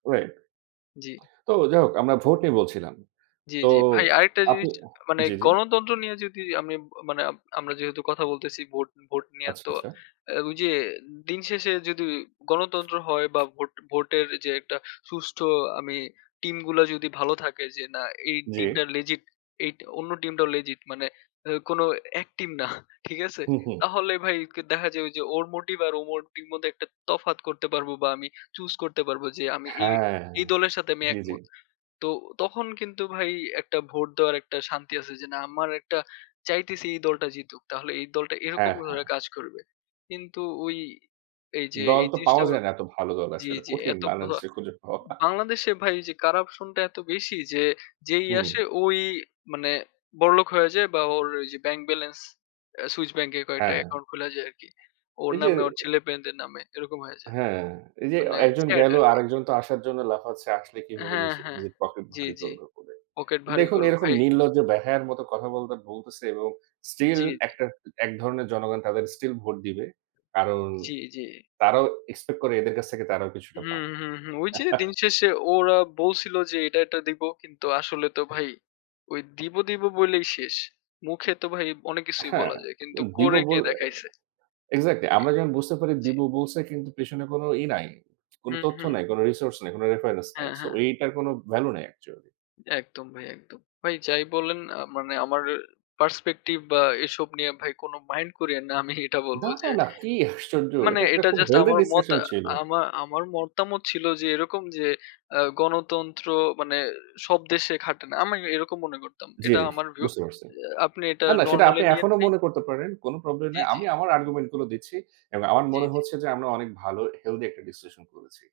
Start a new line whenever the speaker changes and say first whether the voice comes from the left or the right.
right: Wait
left: জ্বি।
right: তো যাই হোক আমরা ভোট নিয়ে বলছিলাম।
left: জ্বি,
right: তো
left: জ্বি। ভাই আরেকটা
right: আপনি
left: জিনিস মানে
right: জ্বি, জ্বি।
left: গণতন্ত্র নিয়ে যদি আমি, মানে আমরা যেহেতু কথা বলতেছি ভোট ভোট নিয়ে
right: আচ্ছা,
left: তো
right: আচ্ছা।
left: ঐ যে দিন শেষে যদি গণতন্ত্র হয় বা ভোট ভোটের যে একটা সুষ্ঠু আমি টিমগুলা যদি ভালো থাকে যে না এই
right: জ্বি।
left: টিমটা লেজিট এ টি অন্য টিমটাও লেজিট মানে এ কোনো এক্টিং না। ঠিক আছে?
right: হুম, হুম।
left: তাহলে ভাই কে দেখা যায় যে ওর মোটিভ আর ও মোটিভ মধ্যে একটা তফাৎ করতে পারবো বা আমি চুজ করতে পারব যে আমি এই
right: হ্যাঁ,
left: এই দলের সাথে আমি
right: জ্বি, জ্বি।
left: একমত। তো তখন কিন্তু ভাই একটা ভোট দেওয়ার একটা শান্তি আছে যে না আমার একটা চাইতেছি এই দলটা জিতুক। তাহলে এই দলটা এরকম
right: হ্যাঁ, হ্যাঁ।
left: করে কাজ করবে। কিন্তু ওই এই যে
right: দল তো পাওয়া
left: জিনিসটা
right: যায় না এত ভালো দল
left: জ্বি,
right: আসলে।
left: জ্বি,
right: কঠিন
left: এত ভা
right: বাংলাদেশে খুঁজে পাওয়া।
left: বাংলাদেশে ভাই এই যে কারাপশন টা এত বেশি যে যেই
right: হুম।
left: আসে ওই মানে বড়লোক হয়ে যায় বা ওর ঐযে ব্যাংক ব্যালান্স, আ সুইচ ব্যাংকে কয়েকটা
right: হ্যাঁ।
left: অ্যাকাউন্ট খুলে যায় আরকি। ওর
right: এই যে
left: নামে ওর ছেলেমেয়েদের নামে এরকম হয়ে যায়,
right: হ্যাঁ, এই যে,
left: মানে
right: ১ জন
left: স্যাড
right: গেলো
left: আরকি।
right: আরেকজন তো আসার জন্য লাফাচ্ছে। আসলে কিভাবে
left: হ্যাঁ,
right: নিজে
left: হ্যাঁ।
right: নিজের পকেট
left: জ্বি,
right: ভারি
left: জ্বি।
right: করবে বলে।
left: পকেট ভারি
right: দেখুন
left: করো
right: এরকম
left: ভাই।
right: নির্লজ্জ বেহায়ার মতো কথাবার্তা বলতেছে এবং স্টিল
left: জ্বি, জ্বি।
right: একটা, এক ধরনের জনগণ তাদের স্টিল ভোট দিবে। কারণ
left: জ্বি, জ্বি।
right: তারাও এক্সপেক্ট করে এদের কাছ থেকে তারাও কিছুটা
left: হু,
right: পাবে।
left: হু, হু, ঐ যে দিন শেষে ওরা বলছিল যে এটা, এটা দিব কিন্তু আসলে তো ভাই ঐ দিব, দিব বলেই শেষ। মুখে তো ভাই অনেক কিছুই
right: হ্যাঁ,
left: বলা যায়। কিন্তু
right: দিবো
left: করে কে
right: বলে
left: দেখাইছে
right: এক্সাক্টলি
left: জ্বি,
right: আমরা যেমন বুঝতে পারি
left: জ্বি।
right: দিবো বলছে কিন্তু পেছনে কোনো ই নাই। কোনো
left: হুম,
right: তথ্য
left: হুম।
right: নাই, কোনো রিসোর্স নাই, কোনো রেফারেন্স নাই।
left: হ্যাঁ,
right: সো
left: হ্যাঁ।
right: এইটার কোনো ভ্যালু নাই অ্যাকচুয়ালি।
left: একদম ভাই, একদম। ভাই যাই বলেন মানে আমার পার্সপেক্টিভ বা এসব নিয়ে ভাই কোনো মাইন্ড কইরেন না। আমি এটা
right: না,
left: বলবো যে
right: না কি আশ্চর্য!
left: মানে
right: এটা একটা
left: এটা
right: খুব
left: জাস্ট
right: হেলথি
left: আমার মতা
right: ডিসকাশন ছিল।
left: আমার আমার মতামত ছিল যে এরকম যে আ গণতন্ত্র মানে সব দেশে খাটে না আমি এরকম মনে করতাম।
right: জ্বি,
left: এটা
right: জ্বি,
left: আমার ভিউ। আ
right: বুঝতে পারছি।
left: আপনি এটা
right: না, না সেটা
left: নরমালি
right: আপনি
left: নিয়েন
right: এখনো
left: ভাই।
right: মনে করতে পারেন কোনো প্রবলেম
left: জ্বি,
right: নাই।
left: জ্বি।
right: আমি আমার আর্গুমেন্ট গুলো দিচ্ছি। এবং আমার
left: জ্বি,
right: মনে
left: জ্বি।
right: হচ্ছে যে আমরা অনেক ভালো হেলথি একটা ডিসকাশন করেছি।